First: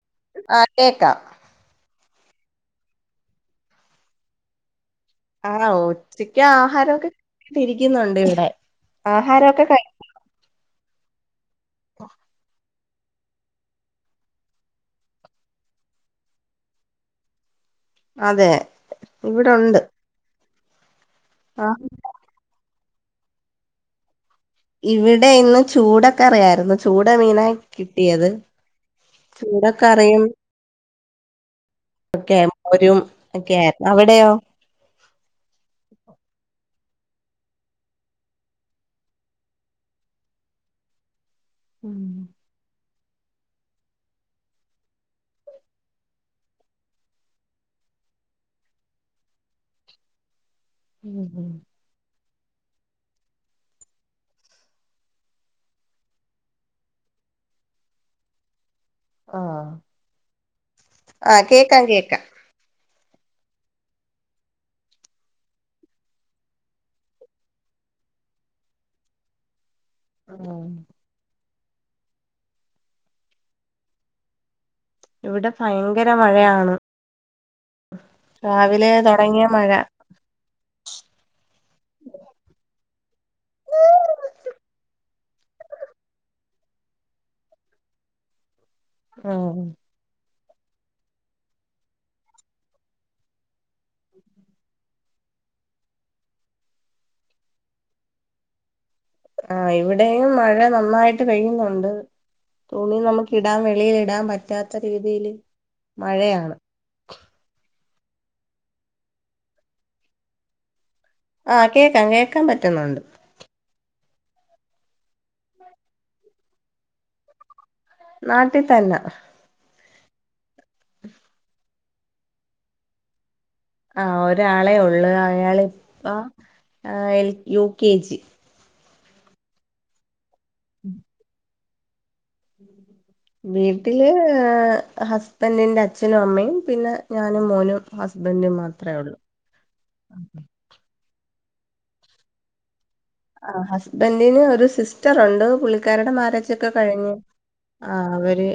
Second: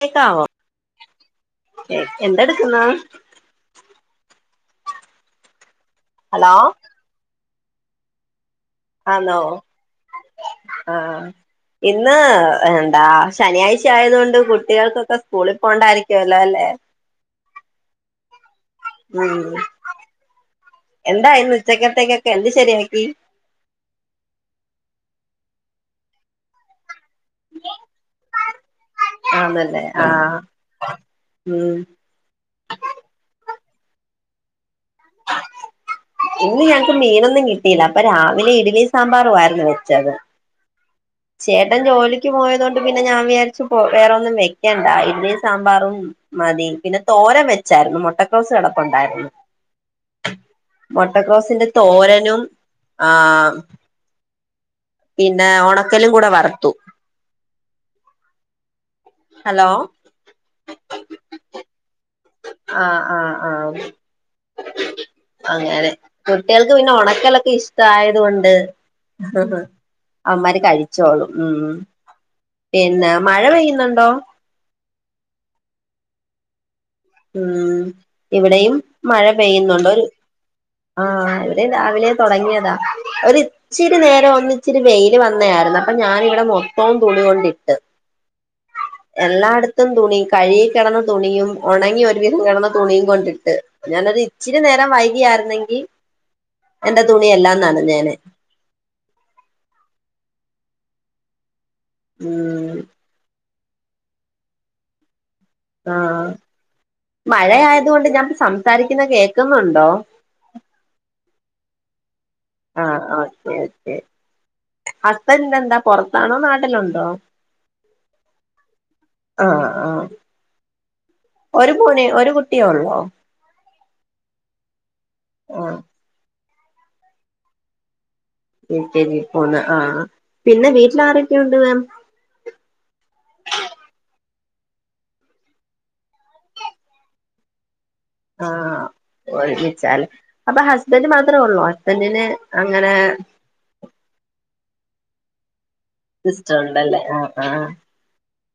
കേക്കാവോ ആഹ് കേക്കാം എ എന്ത്‌ എടുക്കുന്നു ആവോ ഉച്ചക്ക് ഹലോ ആഹാരൊക്കെ ഇരിക്കുന്നുണ്ട് ഇവിടെ ആണോ ആഹാരമൊക്കെ കഴി ആ ഇന്ന് എന്താ ശനിയാഴ്ച ആയത് കൊണ്ട് കുട്ടികൾക്കൊക്കെ സ്കൂളിൽ പോണ്ടായിരിക്ക്യോലോ ല്ലെ അതെ ഉം ഇവിടെ ഉണ്ട് എന്തായിരുന്നു ഉച്ചക്കത്തേക്കൊക്കെ എന്ത് ശരിയാക്കി ഇവിടെ ഇന്ന് ചൂടൊക്കെ അറിയായിരുന്നു ചൂട മീന കിട്ടിയത് ചൂടൊക്കെ അറിയും മം ഒക്കെ മോരും ഒക്കെ അവിടെയോ ഇന്ന് ഞങ്ങക്ക് മീനൊന്നും കിട്ടിയില്ല അപ്പൊ രാവിലെ ഇഡ്ലി സാമ്പാറു ആയിരുന്നു വെച്ചത് ചേട്ടൻ ജോലിക്ക് പോയതോണ്ട് പിന്നെ ഞാൻ വിചാരിച്ചു പോ വേറെൊന്നും വെക്കണ്ട ഇഡലി സാമ്പാറും മതി പിന്നെ തോരം വെച്ചായിരുന്നു മുട്ടക്കോസ് കിടപ്പുണ്ടായിരുന്നു മൊട്ടക്കോസിന്റെ തോരനും ആ പിന്നെ ഉണക്കലും കൂടെ വറുത്തു ആ ഹലോ ആ കേക്കാം കേക്കാം ആ ആ ആ [unintelligible] അങ്ങനെ കുട്ടികൾക്ക് പിന്നെ ഉണക്കലൊക്കെ ഇഷ്ട ആയത് കൊണ്ട് അവമ്മാര് കഴിച്ചോളും ഉം പിന്നെ മഴ പെയ്യുന്നുണ്ടോ ഇവിടെ ഭയങ്കര മഴയാണ്. ഉം ഇവിടെയും രാവിലെ മഴ തുടങ്ങിയ പെയ്യുന്നുണ്ട് ഒരു ആഹ് ഇവിടെയും രാവിലെ തൊടങ്ങിയതാ ഒരു ഇ ച്ചിരി നേരം ഒന്നിച്ചിരി വെയില് വന്നായിരുന്നു. അപ്പൊ ഞാനിവിടെ മൊത്തവും തുണികൊണ്ടിട്ട് ആഹ് എല്ലാട്ത്തും തുണി കഴികി കെടന്ന തുണിയും ഒണങ്ങി ഒരുവിധം കിടന്ന തുണിയും കൊണ്ടിട്ട് ഞാനൊരു ഇച്ചിരി നേരം വൈകിയായിരുന്നെങ്കി എന്റെ തുണിയെല്ലാം നനഞ്ഞേനെ. ആ ഇവിടെയും മഴ നന്നായിട്ട് പെയ്യുന്നുണ്ട്. ഉം തുണി നമുക്ക് ഇടാം. വെളിയിലിടാം പറ്റാത്ത രീതിയിയില് ആഹ് മഴയായത് കൊണ്ട് ഞാൻപ്പൊ സംസാരിക്കുന്ന കേക്കുന്നുണ്ടോ? ആഹ് കേക്കാം കേക്കാൻ പറ്റ ആഹ് ആഹ് ഓക്കെ ഓക്കെ ഹസ്ബൻഡ് എന്താ പൊറത്താണോ നാട്ടിലുണ്ടോ? നാട്ടി തന്നെ. ആഹ് ആഹ് ഒരു [unintelligible] ഒരു കുട്ടിയേ ഒള്ളോ ആ ഒരാളേ ഉള്ളൂ ആഹ് അയാളിപ്പം L U K G. L K G പോന്ന ആഹ് പിന്നെ വീട്ടിൽ ആരൊക്കെയുണ്ട് മാം വീട്ടില് ഹസ്ബൻറിന്റെ അച്ഛനും അമ്മയും പിന്നെ ഞാനും മോനും. ഹസ്ബൻഡും ആഹ് മാത്രമേ ഉള്ളൂ ഒരുമിച്ചാല് അപ്പൊ ഹസ് ബന്റ് മാത്രേ ഒള്ളോ ഹസ്ബന്റിന് അങ്ങനെ ആഹ് ഹസ്ബന്റിന് ഒരു സിസ്റ്ററുണ്ട് പുള്ളിക്കാരുടെ സിസ്റ്റർ മാരാജൊക്കെ ഉണ്ടല്ലേ കഴിഞ്ഞ് ആഹ് ആഹ് ആ അവര്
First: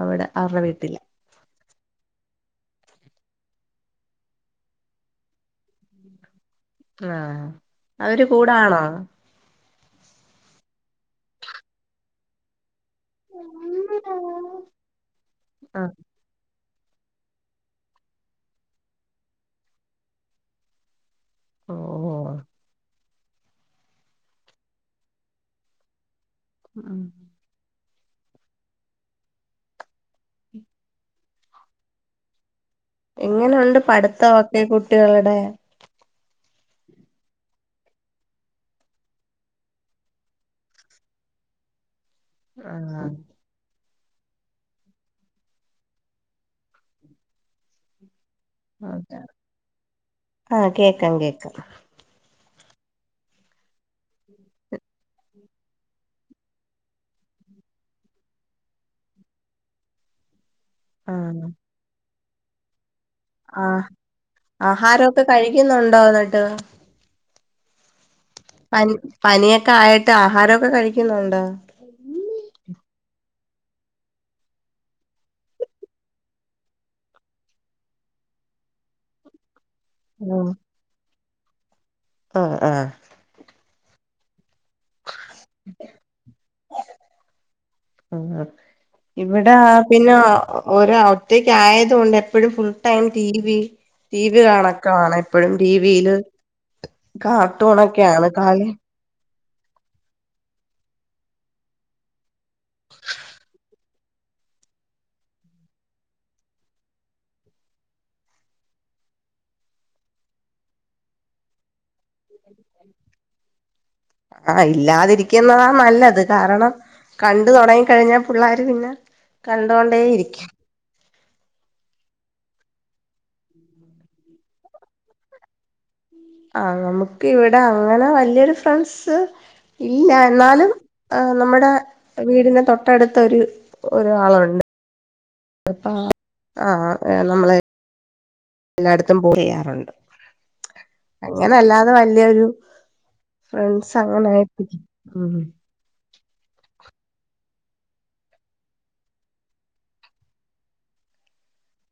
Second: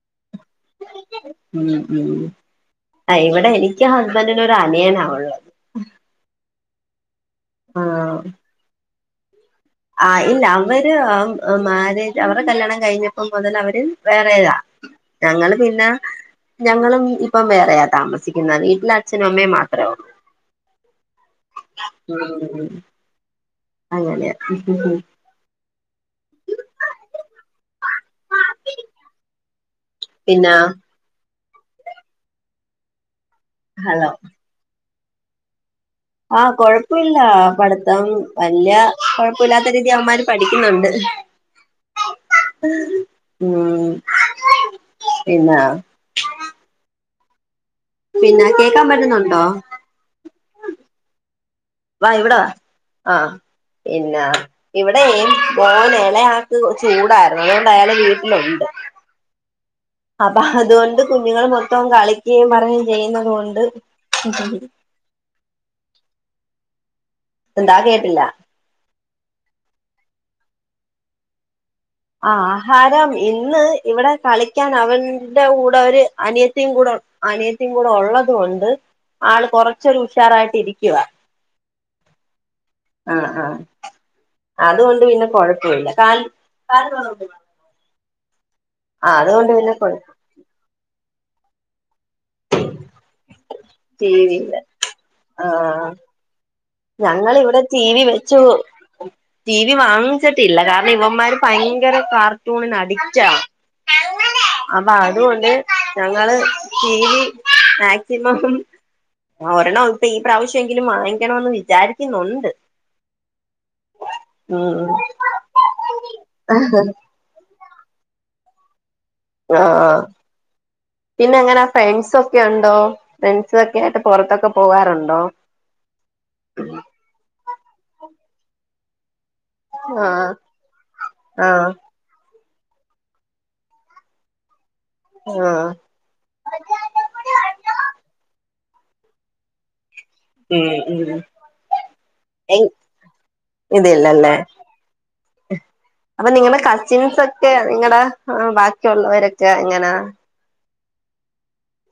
അവടെ [unintelligible] വീട്ടില ഉം ഉം ആ ഇവിടെ എനിക്ക് ഹസ്ബൻഡിനൊരു അനിയനാ ഒള്ളെ ആ അവര് കൂടാണോ? ആ ഇല്ല അവര് ആ മാരേജ് അവരുടെ കല്യാണം കഴിഞ്ഞ പ്പം മുതല് അവര് വേറെയാ ഞങ്ങള് പിന്നെ ആഹ് ഞങ്ങളും ഇപ്പം വേറെയാ താമസിക്കുന്ന. വീട്ടില് അച്ഛനും അമ്മയും മാത്രേ ഒള്ളൂ. [inaudible] ഓഹ് [unintelligible] അല്ലല്ലെ ഉം പിന്നാ എങ്ങനുണ്ട് ഹലോ പഠിത്തൊക്കെ കുട്ടികളുടെ? ആഹ് കൊഴപ്പല്ല പഠിത്തം വല്യ കൊഴപ്പൊല്ലാത്ത രീതി അവമാര് പഠിക്കുന്നുണ്ട്. ആഹ് ആഹ് പിന്നാ പിന്നാക്കെ അതെ ആഹ് കേക്കാം കേക്കാം. വാ ഇവിട വാ ആഹ് പിന്നെ ഇവടെ മോൻ എളയാക്ക് ചൂടായ്രുന്ന്. അതോണ്ട് അയാള് വീട്ടിലൊണ്ട്. അബ അതുകൊണ്ട് ആഹ് കുഞ്ഞുങ്ങള് മൊത്തം കളിക്കെയും പർഞ്ഞ് ചെയ്യുന്ന് ആഹ് ആഹാരൊക്കെ കഴിക്കുന്നുണ്ടോ ന്നട്ട്? എന്താ കേട്ടില്ല? പനി പനിയൊക്കെ ആയിട്ട് ആഹാരൊക്കെ കഴിക്കുന്നുണ്ടോ? ആഹ് ആഹാരം ഇന്ന് ഇവടെ കളിക്കാൻ അവന്റെ കൂടെ ഒരു അനിയത്തിയും കൂടെ ഉ അനിയത്തിം കൂടെ ഒള്ളത് കൊണ്ട് ആള് കൊറച്ചൊരു ആഹ് ഉഷാറായിട്ട് ഇരിക്കുവാ. ആഹ് ആഹ് ആഹ് ആഹ് അതുകൊണ്ട് പിന്നെ കൊഴപ്പവില്ല. കാല് കാല് പൊറകോട്ട് ആ അതുകൊണ്ട് പിന്നെ കൊ ആഹ് ഒര ഒറ്റക്കായതുകൊണ്ട് എപ്പഴും full time T V TV ടിവിയില്ല കാണക്കാണ് എപ്പഴും ടിവീല് ഞങ്ങള് ഇവിടെ ടി വി വെച്ചു കളി ടി വി വാങ്ങിച്ചിട്ടില്ല കാരണം ഇവമ്മാര് ഭയങ്കര കാർട്ടൂണിന് അടിറ്റ അങ്ങനെ അപ്പൊ അതുകൊണ്ട് ഞങ്ങള് ടി വി മാക്സിമം ആ ഒരണ്ണം ഇപ്പി ഈ പ്രാവശ്യഎങ്കിലും വാങ്ങിക്കണോന്ന് വിചാരിക്കുന്നുണ്ട് ആഹ ഉം ഇല്ലാതിരിക്കുന്നതാ നല്ലത് കാരണം കണ്ട് തുടങ്ങികഴിഞ്ഞ പിള്ളാര് പിന്നെ ആഹ് കണ്ടോണ്ടേ ആഹ് ഇരിക്കും പിന്നെ എങ്ങന ഫ്രണ്ട്സൊക്കെ ഉണ്ടോ ഫ്രണ്ട്‌സൊക്കെയിട്ട് പൊറത്തൊക്കെ പോകാറുണ്ടോ [unintelligible] ആഹ് നമുക്ക് ഇവിടെ അങ്ങനെ വല്യരുഫ്രണ്ട്സ് ഇല്ല ആഹ് എന്നാലും ആഹ് നമ്മടെ വീടിന് തൊട്ടടുത്ത് ഒര് ഒരാളുണ്ട് ആഹ് അപ്പൊ ആഹ് ആഹ് നമ്മളെ എല്ലാട്ത്തും പോയ്‌ യാറുണ്ട് ഉം ഉം അങ്ങനെല്ലാതെ വല്യരു ഫ്രണ്ട്സ് ഇതില്ലല്ലേ അങ്ങനായ്റ്റ് ആഹ് അപ്പൊ നിങ്ങളെ കസിൻസ് ഒക്കെ നിങ്ങടെ ബാക്കിയുള്ളോരൊക്കെ എങ്ങനാ.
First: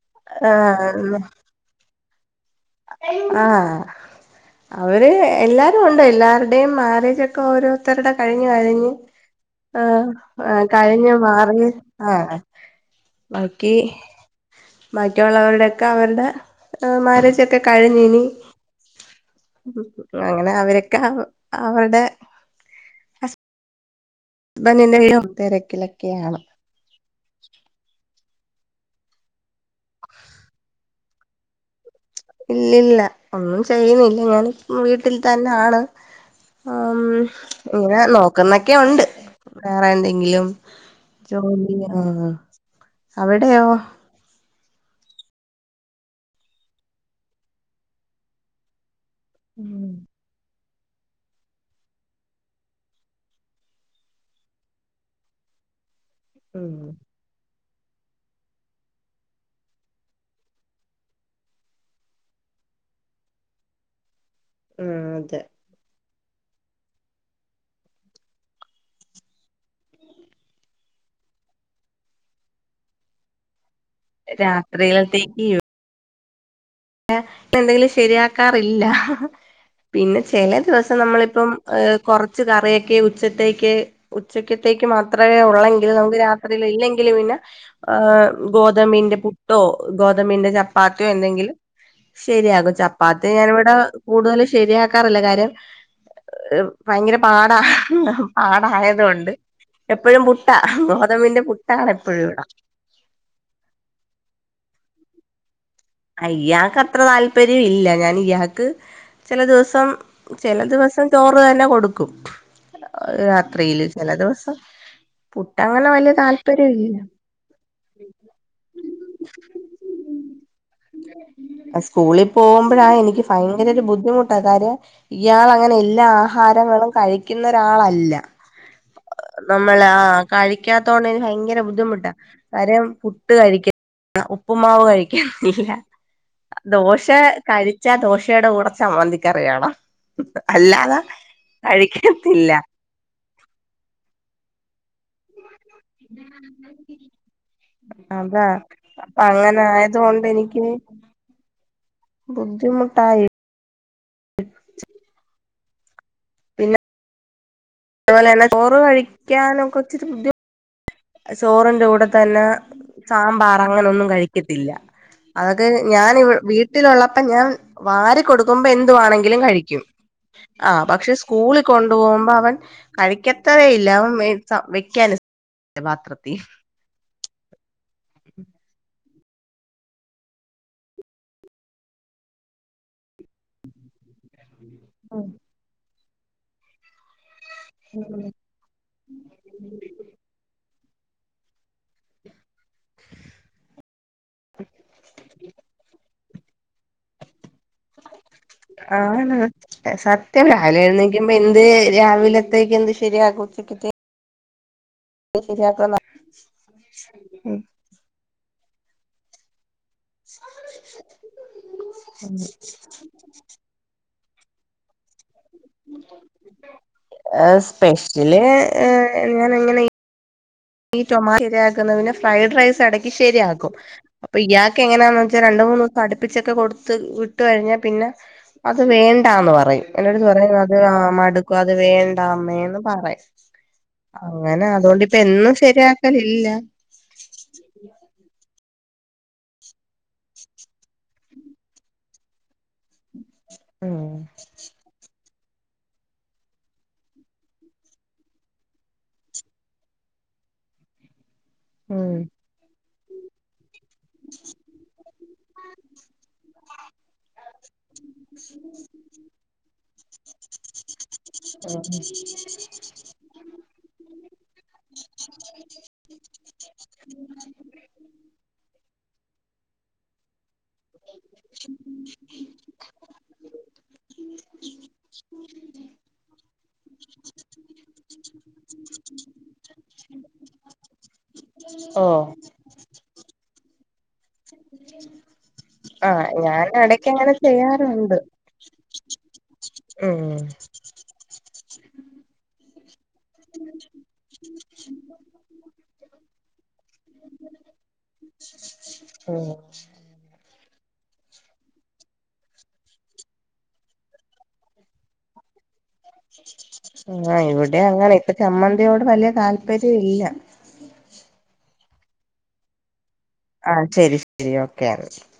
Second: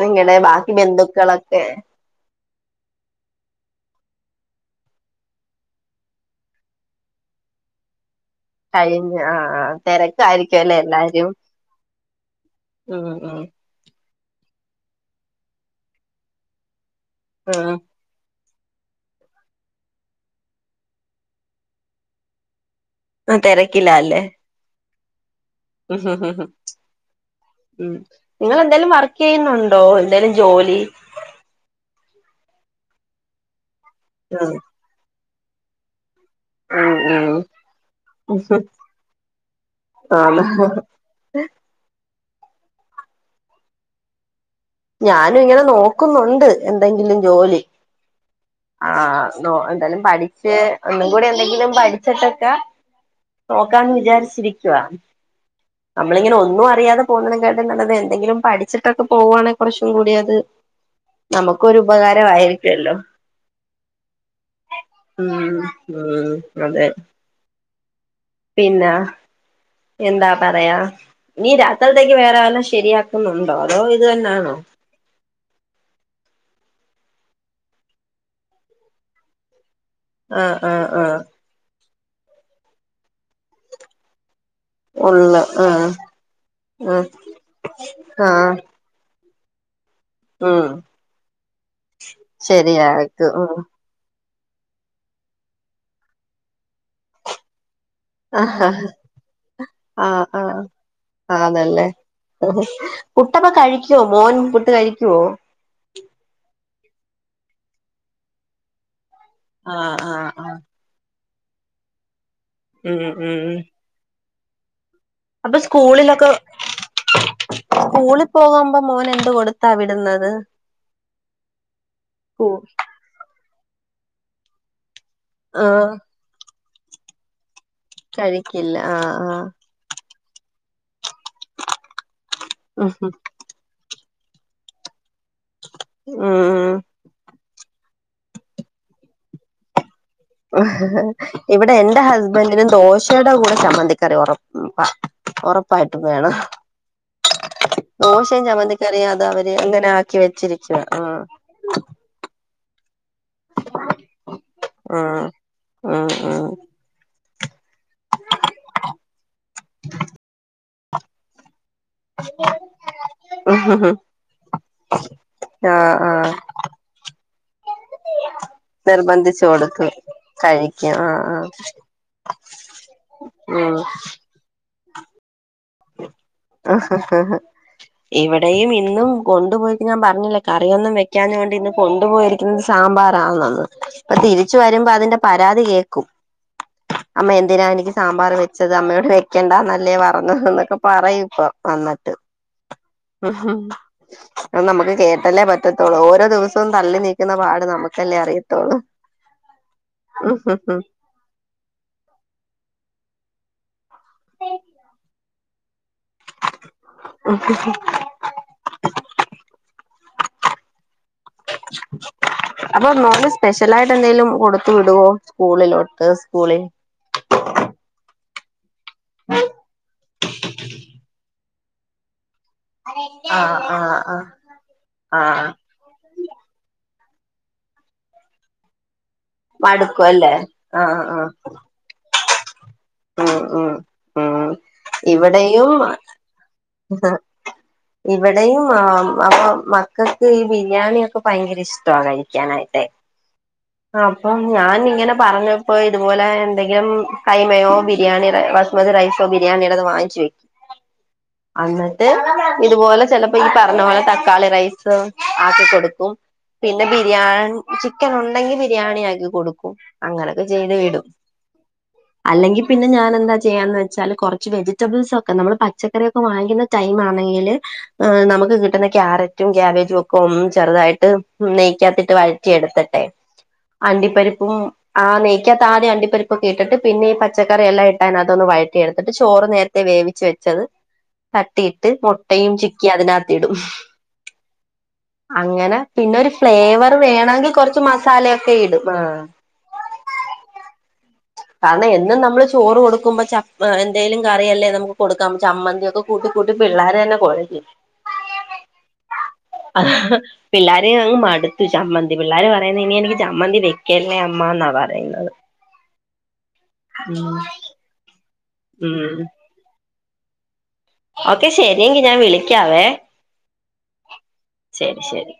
നിങ്ങടെ ബാക്കി ആഹ് ബന്ധുക്കളൊക്കെ ആഹ് അവര് എല്ലാരുണ്ട് എല്ലാരുടെയും മാരേജക്കെ ഓരോ ത്തരുടെ കഴിഞ് കഴിഞ്ഞ് ആഹ് തിരക്കായിരിക്കും ആ കഴിഞ്ഞ് മാറി ആഹ് ആഹ് അഹ് ബാക്കി ബാക്കിയുള്ളവരുടെയൊക്കെ അവരുടെ മാരേജ് ക്കെ ആഹ് കഴിഞ്ഞിനി അങ്ങനെ അവരക്കെ ആഹ് അവടെ അഹ് തെരക്കിലാല്ലേ ബ്ബ നിന്നെ [unintelligible] ഉം നിങ്ങള് എന്തേലും വർകെയ്യുന്നു ണ്ടോ എന്തേലും ജോലി ഇല്ല്ല്ല ഒന്നും ചെയ്യുന്നില്ല ഉം ഞാന്പ്പം വീട്ടിൽ തന്നാണ് അം ഉം ഉം ഇങ്ങനെ നോക്കുന്നൊക്കെ ഉണ്ട് വേറെ എന്തെങ്കിലും ആണ് ജോലിയോ അവിടെയോ ഞാനു ഇങ്ങനെ നോക്കുന്നുണ്ട് എന്തെങ്കിലും ജോലി ആഹ് നോ ഉം എന്തേലും പഠിച്ച് ഒന്നുകൂടി എന്തെങ്കിലും പഠിച്ചിട്ടൊക്കെ നോക്കാന്ന് വിചാരിച്ചിരിക്കവാ നമ്മളിങ്ങനെ ഒന്നും ഉം അറിയാതെ പോവുന്നത്കാട്ടിം നല്ലത് എന്തെങ്കിലും പഠിച്ചിട്ടൊക്ക പോവാണെ കുറച്ചുകൂടി അത് നമുക്കൊരു ഉപകാരമായിരിക്കല്ലോ ആഹ് ഉം അതെ ഉം അഹ് അതെ പിന്ന എന്താ പറയാ നീ രാത്രൽത്തേക്ക് വേറെ വല്ലം ശരിയാക്കുന്നുണ്ടോ അതോ ഇത് തന്നാണോ ത്രീലത്തേക്ക് യു എന്തെങ്കിലും ശരിയാക്കാറില്ല പിന്നെ ചെല ആഹ് ആഹ് ദിവസം ആഹ് നമ്മളിപ്പം ഏഹ് കൊറച്ച് കറിയൊക്കെ ഉച്ചത്തേക്ക് ഉച്ചക്കത്തേക്ക് മാത്രമേ ഉള്ളു ആഹ് ഉള്ളെങ്കിൽ നമുക്ക് രാത്രില് ആഹ് ഇല്ലെങ്കില് പിന്നെ ആഹ് ഗോ തമ്പിന്റെ പുട്ടോ ഗോതമ്പിന്റെ ഉം ചപ്പാത്തിയോ എന്തെങ്കില് ശരിയാകും ചപ്പാത്തി ശരിയാക്കും ഉം ഞാനിവിടെ കൂടുതലും ശരിയാക്കാറില്ല കാര്യം ഭയങ്കര പാടാ ആഹ് പാടായത്കൊണ്ട് എപ്പഴും പുട്ട ആഹ് ഗോതമ്പിന്റെ പുട്ടാണ്. എപ്പഴും ഇവിട പുട്ടക്കേ കഴിക്കുവോ മോൻ പുട്ട് കഴിക്കുവോ ഇയാൾക്ക് അത്ര താല്പര്യം ഇല്ല ഞാൻ ഇയാൾക്ക് ചില ദിവസം ആഹ് ആഹ് ആഹ് ചില ദിവസം ചോറ് തന്നെ കൊടുക്കും. ഉം ഉം രാത്രിയില് ചില ദിവസം പുട്ട അപ്പൊ അങ്ങനെ വലിയ സ്കൂളിലൊക്കെ താല്പര്യം ഇല്ല. സ്കൂളിൽ പോകുമ്പോ മോൻ എന്ത് കൊടുത്താ വിടുന്നത്. സ്കൂളിൽ സ്കൂ പോകുമ്പോഴാ എനിക്ക് ഭയങ്കര ഒരു ബുദ്ധിമുട്ടാ കാര്യം ഇയാൾ അങ്ങനെ ആഹ് എല്ലാ ആഹാരങ്ങളും കഴിക്കുന്നരാളല്ല. കഴിക്കില്ല ആഹ് ആഹ് കഴിക്കാത്തോണ്ട് ഭയങ്കര ബുദ്ധിമുട്ട കാര്യം ഉം പുട്ട് കഴിക്ക ആ ഉപ്പുമാവ് കഴിക്കറില്ല ഉം ദോഷ പക്ഷെ കഴിച്ച ദോശയുടെ കൂടെ ച മ്മന്തിക്കറി വേണം. അല്ലാതെ ഇവിടെ എൻന്റെ കഴിക്കത്തില്ല ഹസ്ബൻഡിനും ദോശയുടെ കൂടെ ചമ്മന്തിക്കറി ഉറപ്പ ഉറപ്പായിട്ടും വേണം. ദോശയും അതാ അപ്പൊ ചമ്മന്തിക്കറിയാതെ അവര് അങ്ങനെ ആയത് ആക്കി കൊണ്ട് എനിക്ക് വെച്ചിരിക്കുക. ആഹ് ബുദ്ധിമുട്ടായി. ആഹ് ആഹ് പിന്നെ അതുപോലെ തന്നെ ചോറ് കഴിക്കാനൊക്കെ ഒച്ചിരി ബുദ്ധിമുട്ട ചോറിന്റെ കൂടെ സാമ്പാർ അങ്ങന ഒന്നും കഴിക്കത്തില്ല അതൊക്കെ ആഹ് ഞൻ ഇ ആഹ് വെട വീ വീട്ടിലുള്ളപ്പ ഞാൻ വാരി കൊടുക്കുമ്പോ എന്തുവാണെങ്കിലും നിർബന്ധിച്ചു കഴിക്കും. കൊടുക്കും ആഹ് കഴിക്കും പക്ഷെ ആഹ് സ്കൂളിൽ കൊണ്ടുപോകുമ്പോ അവൻ കഴിക്കത്തേ ഉം ഇല്ല അവൻ വെക്കൻ പാത്രത്തിൽ [unintelligible] ഇവിടെയും ഇന്നും കൊണ്ടുപോയിട്ട് ഞാൻ പറഞ്ഞില്ലേ കറിയൊന്നും വെക്കാഞ്ഞൊണ്ട് ഇന്ന് കൊണ്ടുപോയിരിക്ക സാമ്പാറാന്ന് അപ്പൊ തിരിച്ച വരുമ്പോ അതിന്റെ പരാതി കേൾക്കും അമ്മ എന്തിനാ എനിക്ക് സാമ്പാർ വ ച്ചത് അമ്മയോട് വെക്കണ്ടന്നല്ലേ പറഞ്ഞു എന്നൊക്കെ പറയും. ഇപ്പ വന്നിട്ട് ഉം അ നമുക്ക് കേട്ടല്ലേ പറ്റത്തുള്ളൂ ഓരോ ദിവസവും തള്ളി നീക്കുന്ന പാട് നമു ആഹ് സത്യള്ള ഹാലേന്ന് ഇപ്എന്ത് രാവിലത്തേക്ക് എന്ത് ശരിയാക്കോച്ചിട്ട [unintelligible] ഉം [inaudible] അപ്പൊ മോൻ സ്പെഷ്യല ആയിട്ട് എന്തെലും കൊടുത്തു വിടുവോ സ്കൂളിലോട്ട് ആ സ്കൂളിൽ ആ സ്പെഷ്യല് എങ്ങനെ എങ്ങനെ ഈ ടൊമാറ്റോ ആകുന്നതിന്ന് ഫ്രൈഡ്റൈസ് എടക്ക് ആഹ് ശരിയാകും ആഹ് ആഹ് അപ്പോ ഇയാൾ എങ്ങനെയാന്ന് വെച്ചാൽ ആഹ് രണ്ട് മൂന്ന് പഠിപ്പിച്ചൊക്കെ കൊടുത്ത് വിട്ട കഴിഞ്ഞാൽ പിന്നെ അത് വേണ്ടാന്ന് പറയും മടുക്കും എന്നടുത്ത് അല്ലേ പറയും അത് ആഹ് ആഹ് മടുക്കും അത് വേണ്ടാ അമ്മേന്ന് പറ ഉം ഉം ഉം അങ്ങനെ അതുകൊണ്ട് എന്നും ശരിയാക്കലില്ല ആഹ ഇവിടെയും അപ്പൊ മക്കൾക്ക് ഈ ബിരിയാണിയ ഒക്കെ ഭയങ്കര ഇഷ്ട്ടാ കഴിക്കാനായിട്ട് ഉം അപ്പം ഞാനിങ്ങനെ പറഞ്ഞപ്പൊ ഇതുപോലെ എന്തെങ്കിലും കൈമയോ ബിരിയാണി റ വസ്മതി റൈസോ ബിരിയാണിടതോ വാങ്ങിച്ച് വെക്കും അന്നട്ട് ഉം ഇത്പോലെ ചെൽ ഇപ്പ ഈ പറഞ്ഞ പോലെ തക്കാളി റൈസും ആക്കി കൊട്ക്കും പിന്നെ ബിരിയാൺ ചിക്കനൊണ്ടെങ്കി ബിരിയാണി ആക്കി കൊടുക്കും. അങ്ങനൊക്കെ ചെയ്ത് വിടും അല്ലെങ്കി പിന്നെ ഞാനെന്താ ചെയ്യാന്ന് വെച്ചാല് കൊറച്ച് വെജിറ്റബിൾസൊക്കെ നമ്മള് പച്ചക്കറിയൊക്കെ വാങ്ങിക്ക്ന്ന ടൈമാണെങ്കില് ആഹ് നമക്ക് കിട്ടുന്ന ക്യാരറ്റും ക്യാബേജും ഒക്ക് ഒന്ന്‌ ചെർതായിട്ട് നെയ്ക്കാത്തിട്ട് വഴറ്റി എട്ത്ത്ട്ടേ അണ്ടിപ്പരിപ്പും ആഹ് നെയ്ക്കകത്ത് ആദ്യം അണ്ടിപ്പരിപ്പൊക്കെ ഇട്ട്ട്ട് പിന്നെ ഈ പ പച്ചക്കറിയെല്ലാം ഇട്ടയ്‌ നകത്തൊന്ന് വയറ്റി എട്ത്ത്ട്ട് ചോറ് നേരത്തെ വേവിച്ച് വെച്ചത് തട്ടി ഇട്ട് ഓ മുട്ട ട്ടീം ചിക്കി അതിനകത്തിടും അങ്ങനെ ആഹ് പിന്നൊര് ഞാൻ ഫ്ലേവർ ഇടക്ക് അങ്ങനെ വേണോങ്കി കൊർച്ച് മസാലൊക്കെ ഇടും ആഹ് ഏഹ് കാരണം എന്നും നമ്മള് ചോറ് കൊടുക്കുമ്പോ ചപ്പ് എന്തേലും കറിയല്ലേ നമുക്ക് കൊടുക്കാം ചമ്മന്തിയൊക്കെ കൂട്ടി കൂട്ടി പിള്ളാരന്നെ കൊഴങ്ങി. ഉം പിള്ളാര് അങ്ങ് മട്ത്ത് ചമ്മന്തി പിള്ളാര് പറയ്ന്നത് ഇനി എനിക്ക് ചമ്മന്തി വെക്കല്ലേ അമ്മാന്നാ പറയ്ന്നത് ആഹ് ഇവടിം അങ്ങനെ. ഇപ്പൊ ചമ്മന്തിയോട് ഉം വല്ല്യേ താല്പര്യ ഇല്ല ഓക്കെ ശെരി ങ്കി ഞാം വിളിക്കാവേ ആ ശെരി ശെരി ഓക്കെ ശരി ശരി